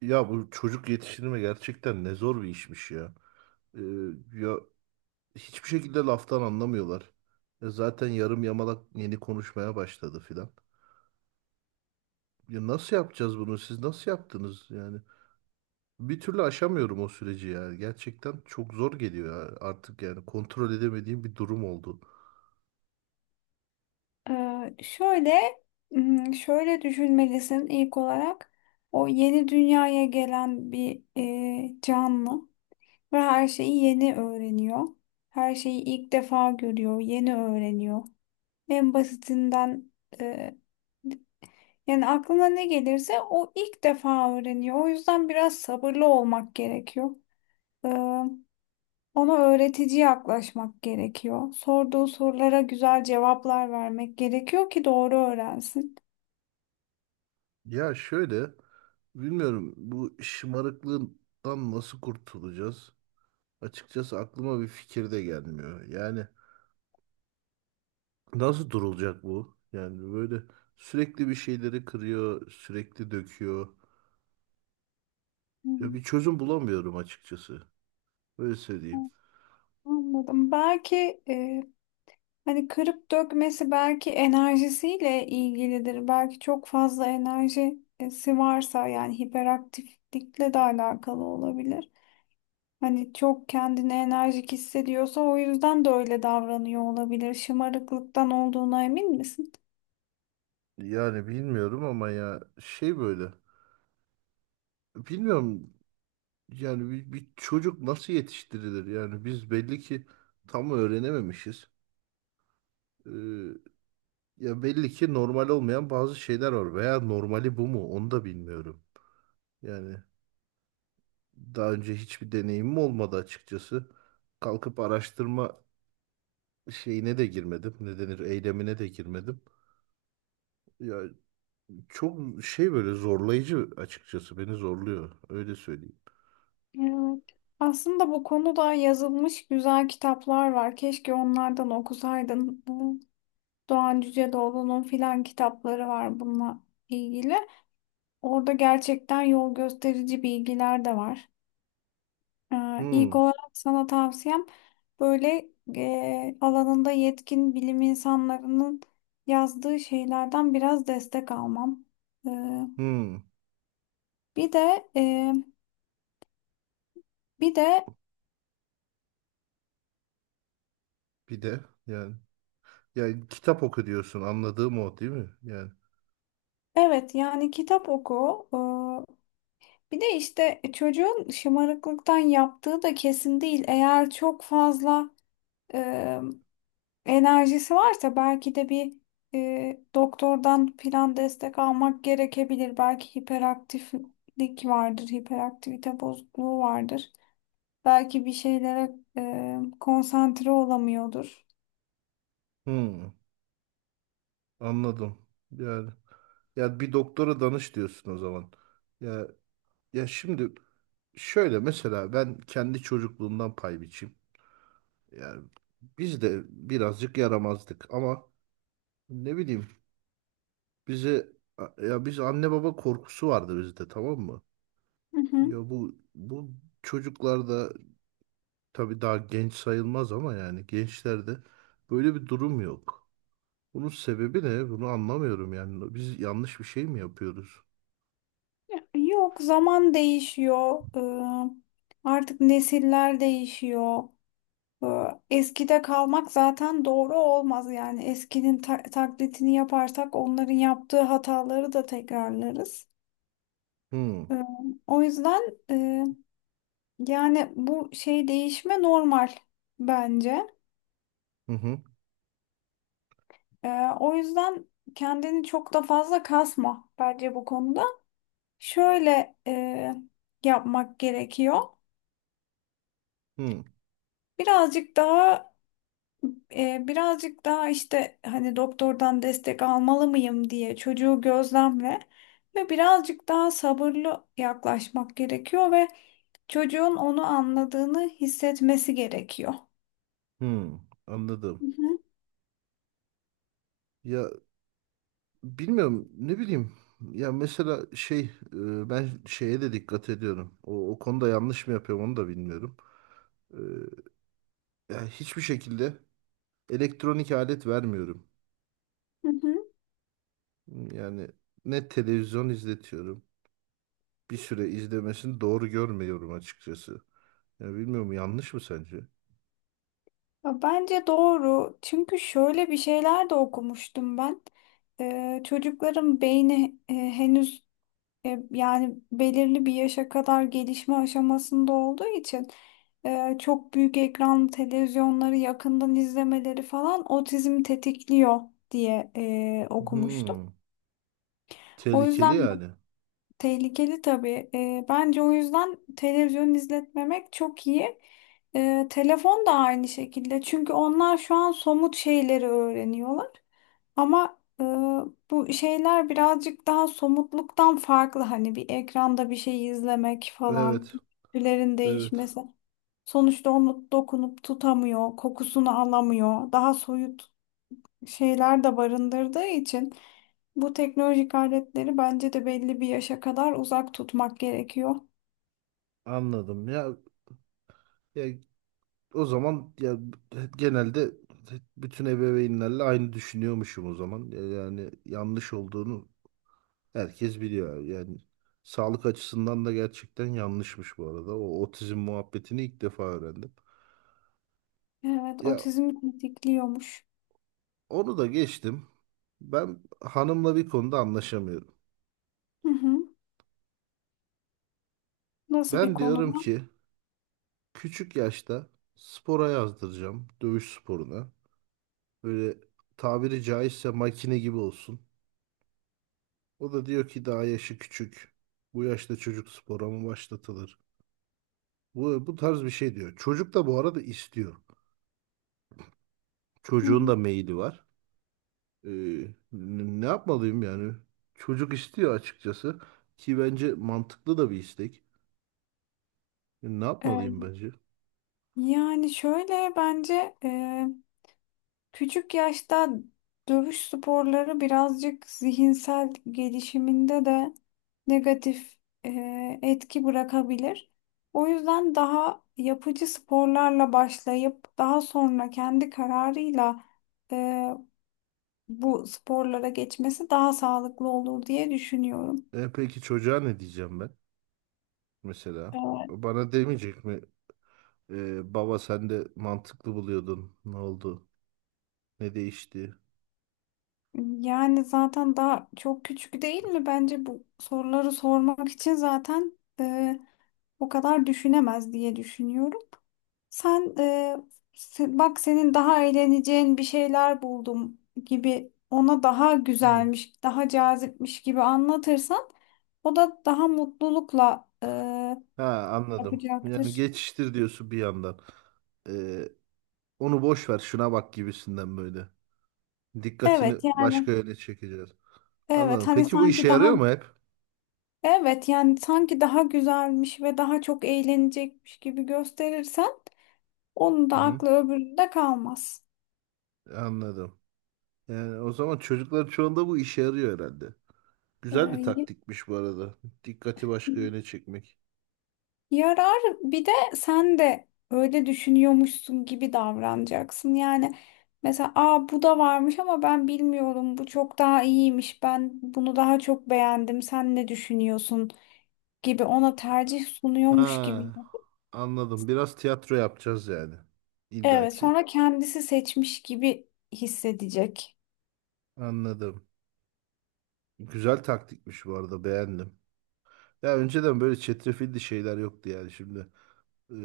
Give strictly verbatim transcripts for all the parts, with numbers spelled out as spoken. Ya bu çocuk yetiştirme gerçekten ne zor bir işmiş ya. Ee, ya Hiçbir şekilde laftan anlamıyorlar. Ya zaten yarım yamalak yeni konuşmaya başladı filan. Ya nasıl yapacağız bunu? Siz nasıl yaptınız yani? Bir türlü aşamıyorum o süreci ya. Gerçekten çok zor geliyor ya, artık yani kontrol edemediğim bir durum oldu. Ee, şöyle, hmm, Şöyle düşünmelisin ilk olarak. O yeni dünyaya gelen bir e, canlı ve her şeyi yeni öğreniyor. Her şeyi ilk defa görüyor, yeni öğreniyor. En basitinden e, yani aklına ne gelirse o ilk defa öğreniyor. O yüzden biraz sabırlı olmak gerekiyor. Ee, Ona öğretici yaklaşmak gerekiyor. Sorduğu sorulara güzel cevaplar vermek gerekiyor ki doğru öğrensin. Ya şöyle, bilmiyorum, bu şımarıklığından nasıl kurtulacağız? Açıkçası aklıma bir fikir de gelmiyor. Yani nasıl durulacak bu? Yani böyle sürekli bir şeyleri kırıyor, sürekli döküyor. Ya Hmm. bir çözüm bulamıyorum açıkçası. Öyle söyleyeyim. Anladım. Belki e, hani kırıp dökmesi belki enerjisiyle ilgilidir. Belki çok fazla enerjisi varsa yani hiperaktiflikle de alakalı olabilir. Hani çok kendini enerjik hissediyorsa o yüzden de öyle davranıyor olabilir. Şımarıklıktan olduğuna emin misin? Yani bilmiyorum ama ya şey böyle. Bilmiyorum yani bir, bir çocuk nasıl yetiştirilir? Yani biz belli ki tam öğrenememişiz. Ee, Ya belli ki normal olmayan bazı şeyler var veya normali bu mu? Onu da bilmiyorum. Yani daha önce hiçbir deneyimim olmadı açıkçası. Kalkıp araştırma şeyine de girmedim. Ne denir? Eylemine de girmedim. Ya çok şey böyle zorlayıcı, açıkçası beni zorluyor. Öyle söyleyeyim. Evet. Aslında bu konuda yazılmış güzel kitaplar var. Keşke onlardan okusaydın. Ee, Doğan Cüceloğlu'nun filan kitapları var bununla ilgili. Orada gerçekten yol gösterici bilgiler de var. Ee, İlk Hmm, olarak sana tavsiyem böyle e, alanında yetkin bilim insanlarının yazdığı şeylerden biraz destek almam. Ee, hmm. bir de e, bir de Bir de yani, yani kitap oku diyorsun, anladığım o değil mi? Yani evet yani kitap oku. Ee, bir de işte çocuğun şımarıklıktan yaptığı da kesin değil. Eğer çok fazla e, enerjisi varsa belki de bir e, doktordan plan destek almak gerekebilir. Belki hiperaktiflik vardır, hiperaktivite bozukluğu vardır. Belki bir şeylere e, konsantre olamıyordur. hmm, anladım. Yani ya bir doktora danış diyorsun o zaman. Ya ya şimdi şöyle, mesela ben kendi çocukluğumdan pay biçeyim. Yani biz de birazcık yaramazdık ama ne bileyim, bize, ya biz, anne baba korkusu vardı bizde, tamam mı? Hı Ya hı. bu bu çocuklarda, tabii daha genç sayılmaz ama yani gençlerde, böyle bir durum yok. Bunun sebebi ne? Bunu anlamıyorum yani. Biz yanlış bir şey mi yapıyoruz? Yok, zaman değişiyor. E, Artık nesiller değişiyor. E, Eskide kalmak zaten doğru olmaz, yani eskinin ta- taklidini yaparsak onların yaptığı hataları da tekrarlarız. Hmm. Ee, O yüzden e, Yani bu şey değişme normal bence. Hı hı. Ee, O yüzden kendini çok da fazla kasma bence bu konuda. Şöyle e, yapmak gerekiyor. Hı. Birazcık daha e, birazcık daha işte hani doktordan destek almalı mıyım diye çocuğu gözlemle ve birazcık daha sabırlı yaklaşmak gerekiyor ve çocuğun onu anladığını hissetmesi gerekiyor. Hı. Hı Anladım. hı. Ya bilmiyorum, ne bileyim. Ya mesela şey, e, ben şeye de dikkat ediyorum. O, o konuda yanlış mı yapıyorum onu da bilmiyorum. E, Ya hiçbir şekilde elektronik alet vermiyorum. Hı hı. Yani ne televizyon izletiyorum. Bir süre izlemesini doğru görmüyorum açıkçası. Ya bilmiyorum, yanlış mı sence? Ya bence doğru. Çünkü şöyle bir şeyler de okumuştum ben. Ee, çocukların beyni e, henüz E, yani belirli bir yaşa kadar gelişme aşamasında olduğu için e, çok büyük ekran televizyonları yakından izlemeleri falan otizmi tetikliyor diye e, okumuştum. Hmm, O tehlikeli yüzden bu yani. tehlikeli tabii. E, bence o yüzden televizyon izletmemek çok iyi. E, telefon da aynı şekilde. Çünkü onlar şu an somut şeyleri öğreniyorlar. Ama e, bu şeyler birazcık daha somutluktan farklı. Hani bir ekranda bir şey izlemek falan, Evet, tüylerin evet. değişmesi. Sonuçta onu dokunup tutamıyor, kokusunu alamıyor. Daha soyut şeyler de barındırdığı için bu teknolojik aletleri bence de belli bir yaşa kadar uzak tutmak gerekiyor. Anladım. Ya, ya o zaman ya genelde bütün ebeveynlerle aynı düşünüyormuşum o zaman. Ya yani yanlış olduğunu herkes biliyor. Yani sağlık açısından da gerçekten yanlışmış bu arada. O otizm muhabbetini ilk defa öğrendim. Evet, Ya otizm tetikliyormuş. onu da geçtim. Ben hanımla bir konuda anlaşamıyorum. Hı hı. Nasıl bir Ben konuda? diyorum ki küçük yaşta spora yazdıracağım. Dövüş sporuna. Böyle tabiri caizse makine gibi olsun. O da diyor ki daha yaşı küçük. Bu yaşta çocuk spora mı başlatılır? Bu, bu tarz bir şey diyor. Çocuk da bu arada istiyor. Hı Çocuğun hı. da meyili var. Ee, n- Ne yapmalıyım yani? Çocuk istiyor açıkçası. Ki bence mantıklı da bir istek. E, Ne E, yapmalıyım bence? Yani şöyle bence küçük yaşta dövüş sporları birazcık zihinsel gelişiminde de negatif e, etki bırakabilir. O yüzden daha yapıcı sporlarla başlayıp daha sonra kendi kararıyla e, bu sporlara geçmesi daha sağlıklı olur diye düşünüyorum. E peki çocuğa ne diyeceğim ben mesela? E, Bana demeyecek mi? E, baba sen de mantıklı buluyordun. Ne oldu? Ne değişti? Yani zaten daha çok küçük değil mi? Bence bu soruları sormak için zaten e, o kadar düşünemez diye düşünüyorum. Sen e, se- Bak senin daha eğleneceğin bir şeyler buldum gibi ona daha Hı. güzelmiş, daha cazipmiş gibi anlatırsan o da daha mutlulukla e, Ha, anladım. Yani yapacaktır. geçiştir diyorsun bir yandan. E, Onu boş ver, şuna bak gibisinden böyle. Dikkatini Evet başka yani yöne çekeceğiz. evet Anladım. hani Peki bu işe sanki daha yarıyor mu hep? evet yani sanki daha güzelmiş ve daha çok eğlenecekmiş gibi gösterirsen onun da Hı. aklı öbüründe kalmaz. Anladım. Yani o zaman çocukların çoğunda bu işe yarıyor herhalde. Güzel bir E, taktikmiş bu arada. Dikkati başka yöne çekmek. Yarar, bir de sen de öyle düşünüyormuşsun gibi davranacaksın. Yani mesela aa bu da varmış ama ben bilmiyorum, bu çok daha iyiymiş, ben bunu daha çok beğendim, sen ne düşünüyorsun gibi ona tercih sunuyormuş gibi. Ha, anladım. Biraz tiyatro yapacağız yani. İlla Evet, ki. sonra kendisi seçmiş gibi hissedecek. Anladım. Güzel taktikmiş bu arada, beğendim. Ya önceden böyle çetrefilli şeyler yoktu yani şimdi. Ee,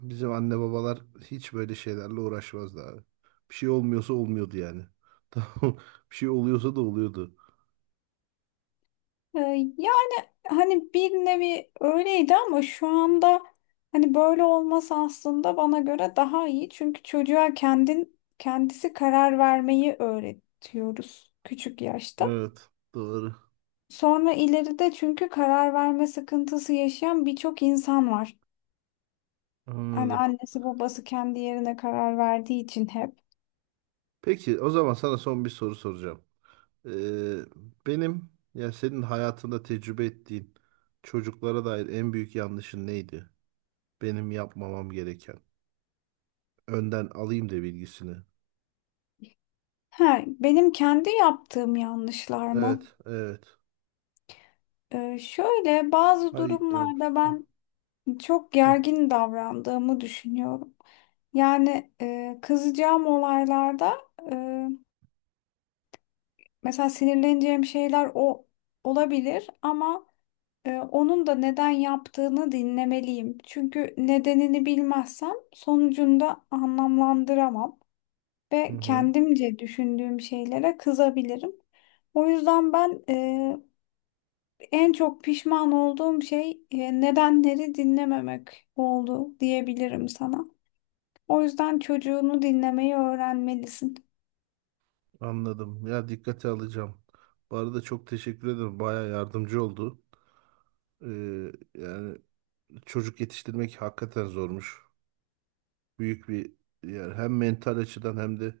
Bizim anne babalar hiç böyle şeylerle uğraşmazdı abi. Bir şey olmuyorsa olmuyordu yani. Tamam. Bir şey oluyorsa da oluyordu. Ee, Yani hani bir nevi öyleydi ama şu anda hani böyle olması aslında bana göre daha iyi. Çünkü çocuğa kendin kendisi karar vermeyi öğretiyoruz küçük yaşta. Evet, doğru. Sonra ileride çünkü karar verme sıkıntısı yaşayan birçok insan var. Hani Anladım. annesi babası kendi yerine karar verdiği için hep. Peki, o zaman sana son bir soru soracağım. Ee, Benim, ya senin hayatında tecrübe ettiğin çocuklara dair en büyük yanlışın neydi? Benim yapmamam gereken. Önden alayım da bilgisini. Ha, benim kendi yaptığım yanlışlar mı? Evet, evet. Ee, şöyle bazı Ay, yok. durumlarda ben çok gergin davrandığımı düşünüyorum. Yani e, kızacağım olaylarda e, mesela sinirleneceğim şeyler o olabilir ama e, onun da neden yaptığını dinlemeliyim. Çünkü nedenini bilmezsem sonucunu da anlamlandıramam Hı ve hı. kendimce düşündüğüm şeylere kızabilirim. O yüzden ben e, En çok pişman olduğum şey e, nedenleri dinlememek oldu diyebilirim sana. O yüzden çocuğunu dinlemeyi öğrenmelisin. Anladım. Ya dikkate alacağım. Bu arada çok teşekkür ederim. Baya yardımcı oldu. Ee, yani çocuk yetiştirmek hakikaten zormuş. Büyük bir, yani hem mental açıdan hem de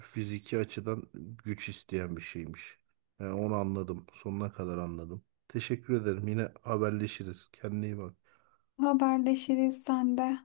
fiziki açıdan güç isteyen bir şeymiş. Yani onu anladım. Sonuna kadar anladım. Teşekkür ederim. Yine haberleşiriz. Kendine iyi bak. Haberleşiriz sen de.